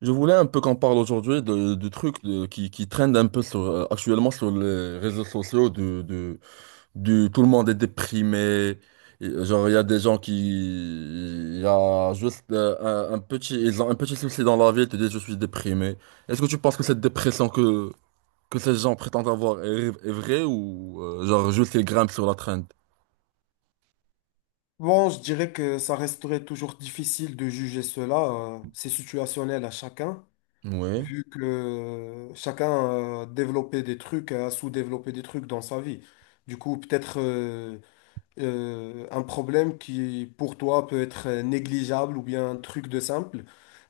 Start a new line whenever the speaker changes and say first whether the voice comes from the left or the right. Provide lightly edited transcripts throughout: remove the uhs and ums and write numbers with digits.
right: Je voulais un peu qu'on parle aujourd'hui de trucs qui traînent un peu sur, actuellement sur les réseaux sociaux, tout le monde est déprimé. Et, genre, il y a des gens il y a juste ils ont un petit souci dans la vie et te disent je suis déprimé. Est-ce que tu penses que cette dépression que ces gens prétendent avoir est vraie ou genre juste ils grimpent sur la traîne?
left: Bon, je dirais que ça resterait toujours difficile de juger cela. C'est situationnel à chacun,
right: Oui,
left: vu que chacun a développé des trucs, a sous-développé des trucs dans sa vie. Du coup, peut-être un problème qui, pour toi, peut être négligeable ou bien un truc de simple,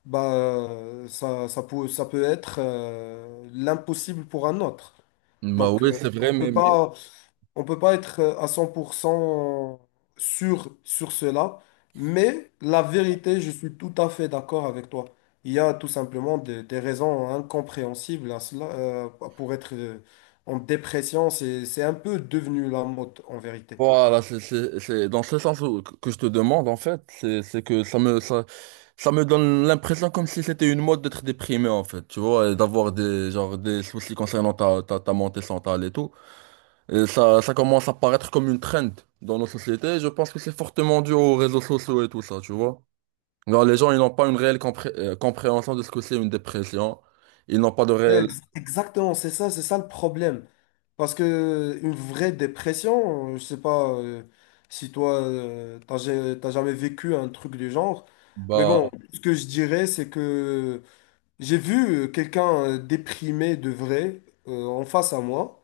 left: bah, ça peut être l'impossible pour un autre.
right: bah
left: Donc,
right: oui, c'est vrai,
left: on
right: mais,
left: peut
right: mais
left: pas on peut pas être à 100% sûr sur cela, mais la vérité, je suis tout à fait d'accord avec toi. Il y a tout simplement des raisons incompréhensibles à cela. Pour être en dépression, c'est un peu devenu la mode en vérité.
right: voilà, c'est dans ce sens que je te demande en fait, c'est que ça me donne l'impression comme si c'était une mode d'être déprimé en fait, tu vois, et d'avoir des genre des soucis concernant ta, ta santé mentale et tout. Et ça commence à paraître comme une trend dans nos sociétés. Je pense que c'est fortement dû aux réseaux sociaux et tout ça, tu vois. Genre, les gens, ils n'ont pas une réelle compréhension de ce que c'est une dépression. Ils n'ont pas de
left: Mais
right: réelle.
left: ex- Exactement, c'est ça le problème. Parce que une vraie dépression, je sais pas si toi, t'as jamais vécu un truc du genre, mais
right: Bah,
left: bon, ce que je dirais, c'est que j'ai vu quelqu'un déprimé de vrai en face à moi.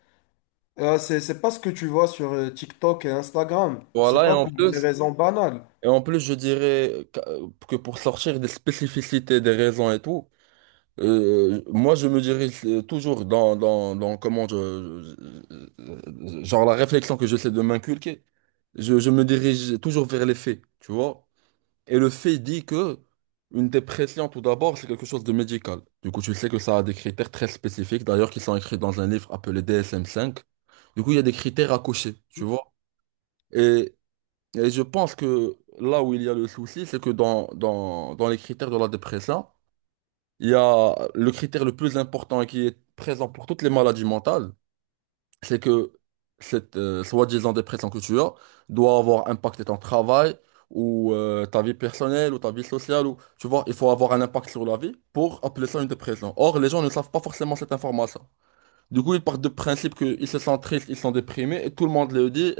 left: C'est pas ce que tu vois sur TikTok et Instagram. C'est
right: voilà, et
left: pas
right: en
left: pour des
right: plus,
left: raisons banales.
right: et en plus, je dirais que pour sortir des spécificités des raisons et tout. Moi, je me dirige toujours dans comment genre la réflexion que j'essaie de m'inculquer. Je me dirige toujours vers les faits, tu vois. Et le fait dit que une dépression, tout d'abord, c'est quelque chose de médical. Du coup, tu sais que ça a des critères très spécifiques, d'ailleurs, qui sont écrits dans un livre appelé DSM-5. Du coup, il y a des critères à cocher, tu vois. Et, et je pense que là où il y a le souci, c'est que dans les critères de la dépression, il y a le critère le plus important et qui est présent pour toutes les maladies mentales, c'est que cette soi-disant dépression que tu as doit avoir impacté ton travail ou ta vie personnelle ou ta vie sociale. Ou, tu vois, il faut avoir un impact sur la vie pour appeler ça une dépression. Or, les gens ne savent pas forcément cette information. Du coup, ils partent de principe qu'ils se sentent tristes, ils sont déprimés et tout le monde le dit.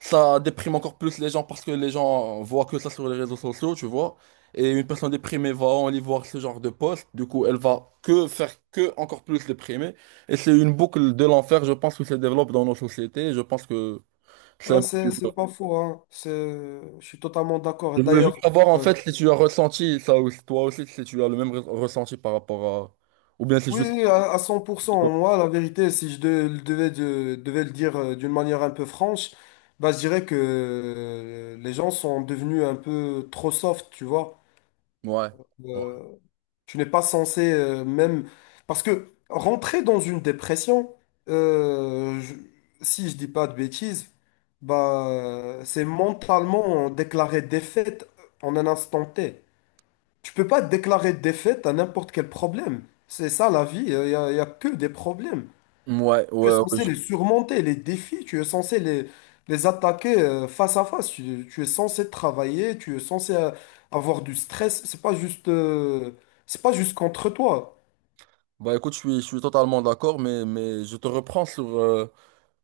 right: Ça déprime encore plus les gens parce que les gens voient que ça sur les réseaux sociaux, tu vois. Et une personne déprimée va aller voir ce genre de post. Du coup, elle va que faire que encore plus déprimée. Et c'est une boucle de l'enfer, je pense, qui se développe dans nos sociétés. Je pense que c'est
left: Ah,
right: un
left: c'est,
right: peu dur.
left: c'est pas faux, hein. Je suis totalement d'accord.
right: Je voulais juste
left: D'ailleurs,
right: savoir, en
left: euh,
right: fait, si tu as ressenti ça aussi, toi aussi, si tu as le même ressenti par rapport à. Ou bien c'est
left: oui,
right: juste.
left: oui, à 100%,
right: Ouais.
left: moi, la vérité, si je devais le dire d'une manière un peu franche, bah, je dirais que les gens sont devenus un peu trop soft, tu vois.
right: Ouais.
left: Euh, Tu n'es pas censé même... Parce que rentrer dans une dépression, euh, je- si je dis pas de bêtises, bah, c'est mentalement déclarer défaite en un instant T. Tu peux pas déclarer défaite à n'importe quel problème. C'est ça la vie, y a que des problèmes.
right: Ouais,
left: Tu es
right: ouais, ouais,
left: censé
right: je-
left: les surmonter, les défis, tu es censé les attaquer face à face. Tu es censé travailler, tu es censé avoir du stress. C'est pas juste contre toi.
right: Bah écoute, je suis totalement d'accord, mais je te reprends sur, euh,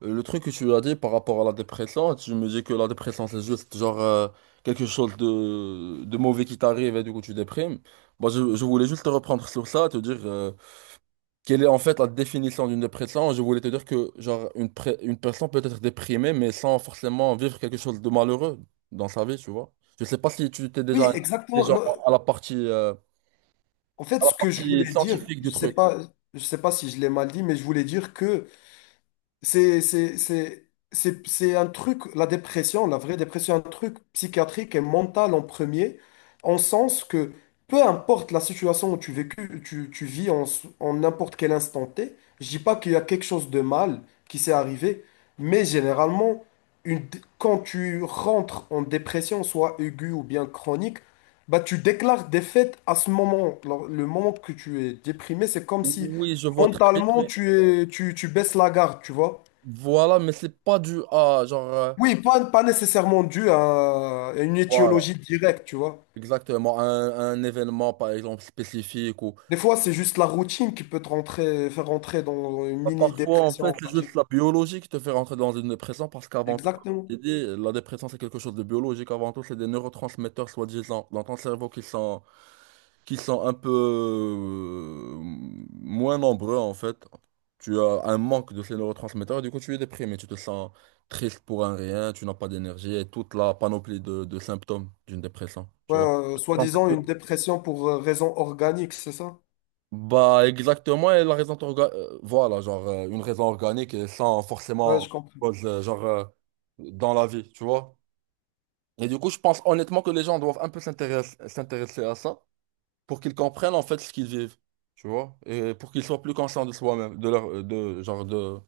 right: Euh, le truc que tu as dit par rapport à la dépression, tu me dis que la dépression c'est juste genre quelque chose de mauvais qui t'arrive et du coup tu déprimes. Moi je voulais juste te reprendre sur ça, te dire quelle est en fait la définition d'une dépression. Je voulais te dire que genre une personne peut être déprimée mais sans forcément vivre quelque chose de malheureux dans sa vie, tu vois. Je sais pas si tu t'es déjà
left: Oui,
right: intéressé,
left: exactement.
right: genre,
left: Non,
right: à la partie, euh,
left: en fait,
right: à la
left: ce que je
right: partie
left: voulais dire,
right: scientifique
left: je
right: du
left: sais
right: truc.
left: pas, si je l'ai mal dit, mais je voulais dire que c'est, c'est, c'est, c'est un truc, la dépression, la vraie dépression, un truc psychiatrique et mental en premier, en sens que peu importe la situation où tu vis en, en n'importe quel instant T, je dis pas qu'il y a quelque chose de mal qui s'est arrivé, mais généralement, quand tu rentres en dépression, soit aiguë ou bien chronique, bah tu déclares défaite à ce moment. Alors, le moment que tu es déprimé, c'est comme si
right: Oui, je vois très bien,
left: mentalement
right: mais
left: tu baisses la garde, tu vois.
right: voilà, mais c'est pas dû à genre. euh,
left: Oui, pas nécessairement dû à une
right: voilà.
left: étiologie directe, tu vois.
right: Exactement, un événement par exemple spécifique ou.
left: Des fois, c'est juste la routine qui peut te rentrer, faire rentrer dans une
right: Bah, parfois en fait
left: mini-dépression, on
right: c'est
left: va dire.
right: juste la biologie qui te fait rentrer dans une dépression parce qu'avant tout, comme
left: Exactement.
right: je t'ai dit, la dépression c'est quelque chose de biologique, avant tout c'est des neurotransmetteurs soi-disant dans ton cerveau qui sont un peu moins nombreux en fait. Tu as un manque de ces neurotransmetteurs et du coup tu es déprimé, tu te sens triste pour un rien, tu n'as pas d'énergie et toute la panoplie de symptômes d'une dépression, tu
left: Ouais,
right: vois. En fait,
left: soi-disant une dépression pour raison organique, c'est ça?
right: bah, exactement, et la raison voilà, genre une raison organique et sans
left: Ouais, je
right: forcément
left: comprends.
right: cause, dans la vie, tu vois. Et du coup, je pense honnêtement que les gens doivent un peu s'intéresser à ça pour qu'ils comprennent en fait ce qu'ils vivent, tu vois, et pour qu'ils soient plus conscients de soi-même, de leur de genre de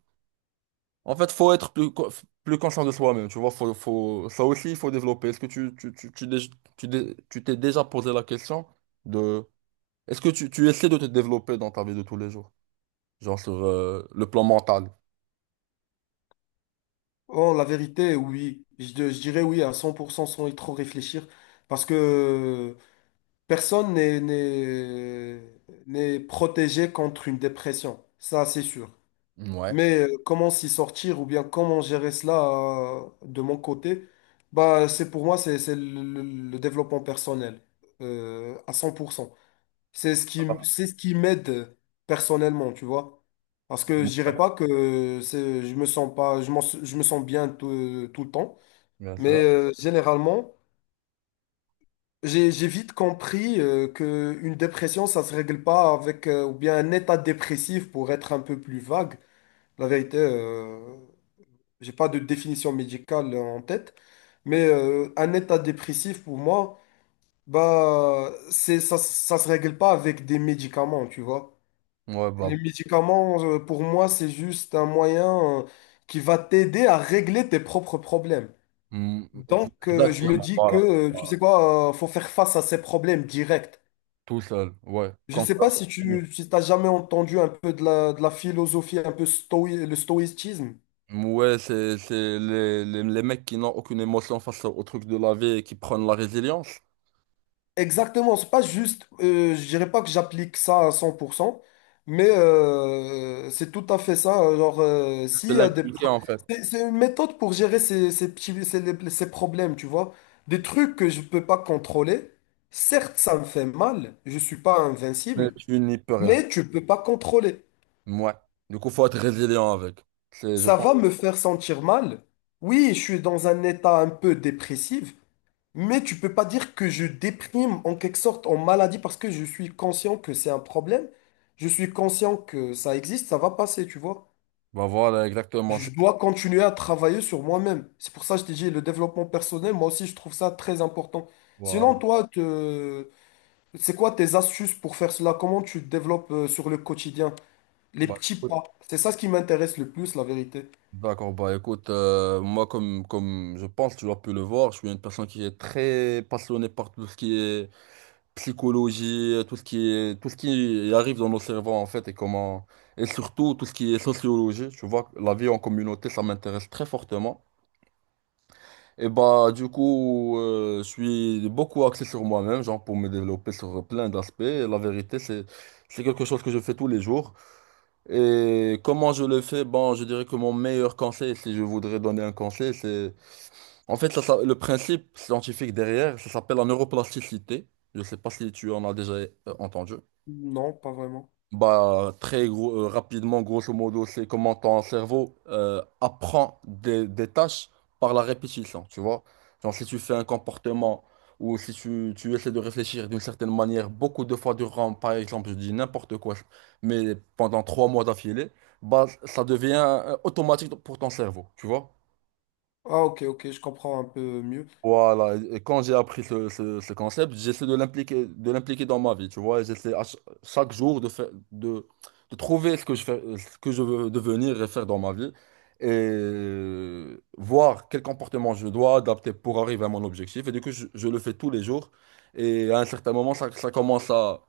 right: En fait, faut être plus conscient de soi-même, tu vois, faut ça aussi il faut développer. Est-ce que tu t'es déjà posé la question de est-ce que tu essaies de te développer dans ta vie de tous les jours? Genre sur le plan mental.
left: Oh, la vérité, oui. Je dirais oui à 100% sans y trop réfléchir. Parce que personne n'est protégé contre une dépression. Ça, c'est sûr.
right: Ouais.
left: Mais comment s'y sortir ou bien comment gérer cela de mon côté, bah, c'est pour moi, le développement personnel à 100%. C'est ce qui m'aide personnellement, tu vois. Parce que je dirais
right: Ouais.
left: pas que c'est, je me sens pas, je me sens bien tout, tout le temps.
right: Bien
left: Mais
right: sûr.
left: généralement, j'ai vite compris que une dépression, ça se règle pas avec, ou bien un état dépressif pour être un peu plus vague. La vérité. J'ai pas de définition médicale en tête, mais un état dépressif pour moi, bah c'est ça, ça se règle pas avec des médicaments, tu vois.
right: Ouais, bah.
left: Les médicaments, pour moi, c'est juste un moyen qui va t'aider à régler tes propres problèmes.
right: Mm,
left: Donc, je me
right: exactement,
left: dis que,
right: voilà.
left: tu
right: Voilà.
left: sais quoi, faut faire face à ces problèmes directs.
right: Tout seul, ouais.
left: Je
right: Comme
left: sais
right: ça.
left: pas si t'as jamais entendu un peu de la philosophie, le stoïcisme.
right: Ouais, c'est les mecs qui n'ont aucune émotion face au truc de la vie et qui prennent la résilience.
left: Exactement, c'est pas juste, je dirais pas que j'applique ça à 100%, mais c'est tout à fait ça. Genre,
right: C'est
left: s'il y a des...
right: l'inculquer en fait.
left: C'est une méthode pour gérer ces petits, ces problèmes, tu vois. Des trucs que je peux pas contrôler, certes, ça me fait mal, je suis pas
right: Mais
left: invincible,
right: tu n'y peux rien.
left: mais tu peux pas contrôler.
right: Ouais. Du coup, faut être résilient avec. C'est, je
left: Ça
right: pense.
left: va me faire sentir mal. Oui, je suis dans un état un peu dépressif, mais tu peux pas dire que je déprime en quelque sorte en maladie parce que je suis conscient que c'est un problème. Je suis conscient que ça existe, ça va passer, tu vois.
right: Bah voilà, exactement.
left: Je dois continuer à travailler sur moi-même. C'est pour ça que je t'ai dit le développement personnel, moi aussi je trouve ça très important. Sinon,
right: Voilà.
left: toi, c'est quoi tes astuces pour faire cela? Comment tu te développes sur le quotidien? Les
right: Bah,
left: petits pas. C'est ça ce qui m'intéresse le plus, la vérité.
right: d'accord, bah écoute, moi comme je pense, tu as pu le voir, je suis une personne qui est très passionnée par tout ce qui est psychologie, tout ce qui est, tout ce qui arrive dans nos cerveaux en fait et comment, et surtout tout ce qui est sociologie, tu vois, la vie en communauté, ça m'intéresse très fortement. Et bah du coup, je suis beaucoup axé sur moi-même, genre pour me développer sur plein d'aspects. Et la vérité, c'est quelque chose que je fais tous les jours. Et comment je le fais? Bon, je dirais que mon meilleur conseil, si je voudrais donner un conseil, c'est en fait ça, le principe scientifique derrière, ça s'appelle la neuroplasticité. Je sais pas si tu en as déjà entendu.
left: Non, pas vraiment.
right: Bah, très gros, rapidement, grosso modo, c'est comment ton cerveau apprend des tâches par la répétition, tu vois. Genre, si tu fais un comportement ou si tu essaies de réfléchir d'une certaine manière beaucoup de fois durant, par exemple, je dis n'importe quoi, mais pendant 3 mois d'affilée, bah, ça devient automatique pour ton cerveau, tu vois.
left: Ah, ok, ok, je comprends un peu mieux.
right: Voilà, et quand j'ai appris ce concept, j'essaie de l'impliquer, dans ma vie, tu vois, j'essaie chaque jour de faire, de trouver ce que je fais, ce que je veux devenir et faire dans ma vie, et voir quel comportement je dois adapter pour arriver à mon objectif, et du coup, je le fais tous les jours, et à un certain moment, ça commence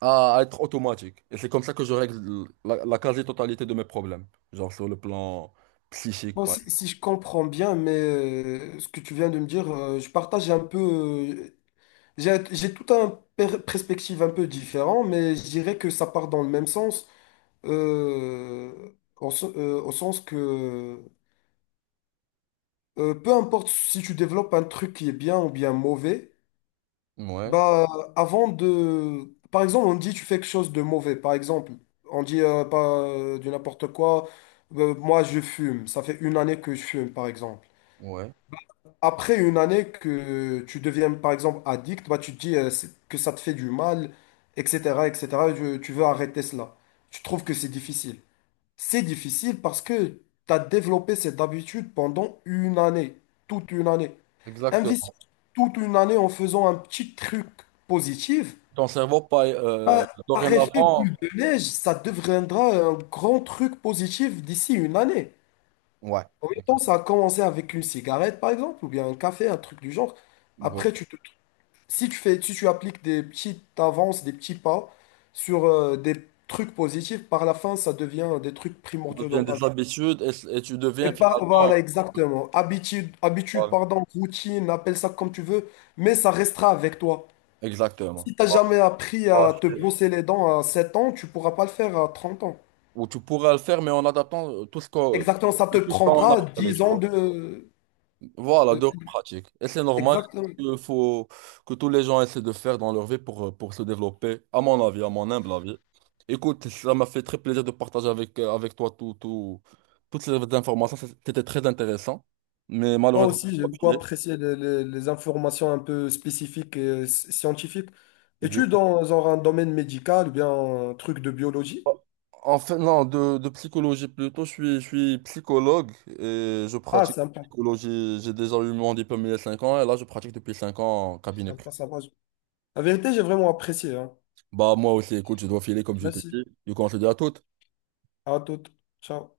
right: à être automatique, et c'est comme ça que je règle la quasi-totalité de mes problèmes, genre sur le plan psychique,
left: Bon,
right: par
left: si
right: exemple.
left: je comprends bien, mais ce que tu viens de me dire, je partage un peu. J'ai tout un perspective un peu différent, mais je dirais que ça part dans le même sens, euh, au sens que peu importe si tu développes un truc qui est bien ou bien mauvais,
right: Ouais,
left: bah avant de, par exemple, on dit tu fais quelque chose de mauvais, par exemple, on dit pas du n'importe quoi, moi je fume, ça fait une année que je fume, par exemple.
right: ouais,
left: Après une année que tu deviens par exemple addict, bah, tu te dis que ça te fait du mal, etc., etc. Tu veux arrêter cela. Tu trouves que c'est difficile. C'est difficile parce que tu as développé cette habitude pendant une année, toute une année. Investir
right: exactement.
left: toute une année en faisant un petit truc positif,
right: Ton cerveau, pas,
left: bah, par effet
right: dorénavant.
left: boule de neige, ça deviendra un grand truc positif d'ici une année.
right: Ouais,
left: En même temps,
right: exactement.
left: ça a commencé avec une cigarette, par exemple, ou bien un café, un truc du genre.
right: Bon.
left: Après, tu te... si tu appliques des petites avances, des petits pas sur des trucs positifs, par la fin, ça devient des trucs
right: Ça
left: primordiaux dans
right: devient
left: ta vie.
right: des habitudes et tu deviens finalement.
left: Voilà, exactement. Habitude,
right: Voilà.
left: pardon, routine, appelle ça comme tu veux, mais ça restera avec toi.
right: Exactement.
left: Si t'as jamais appris
right: Voilà.
left: à te brosser les dents à 7 ans, tu pourras pas le faire à 30 ans.
right: Ou tu pourrais le faire, mais en adaptant tout ce qu'on
left: Exactement, ça te
right: tout on a
left: prendra
right: parlé,
left: 10
right: tu
left: ans
right: vois.
left: de...
right: Voilà, de pratique. Et c'est normal
left: Exactement.
right: il faut que tous les gens essaient de faire dans leur vie pour se développer, à mon avis, à mon humble avis. Écoute, ça m'a fait très plaisir de partager avec, avec toi tout, toutes ces informations. C'était très intéressant, mais
left: Moi
right: malheureusement.
left: aussi, j'ai beaucoup apprécié les informations un peu spécifiques et scientifiques.
right: Du
left: Es-tu
right: coup,
left: dans, genre, un domaine médical ou bien un truc de biologie?
right: oh, en fait non, de psychologie plutôt, je suis psychologue et je
left: Ah,
right: pratique la
left: sympa,
right: psychologie. J'ai déjà eu mon diplôme il y a 5 ans et là, je pratique depuis 5 ans en cabinet privé.
left: sympa, sympa. La vérité, j'ai vraiment apprécié, hein.
right: Bah, moi aussi, écoute, je dois filer comme je t'ai
left: Merci.
right: dit. Du coup, on se dit à toutes.
left: À toute. Ciao.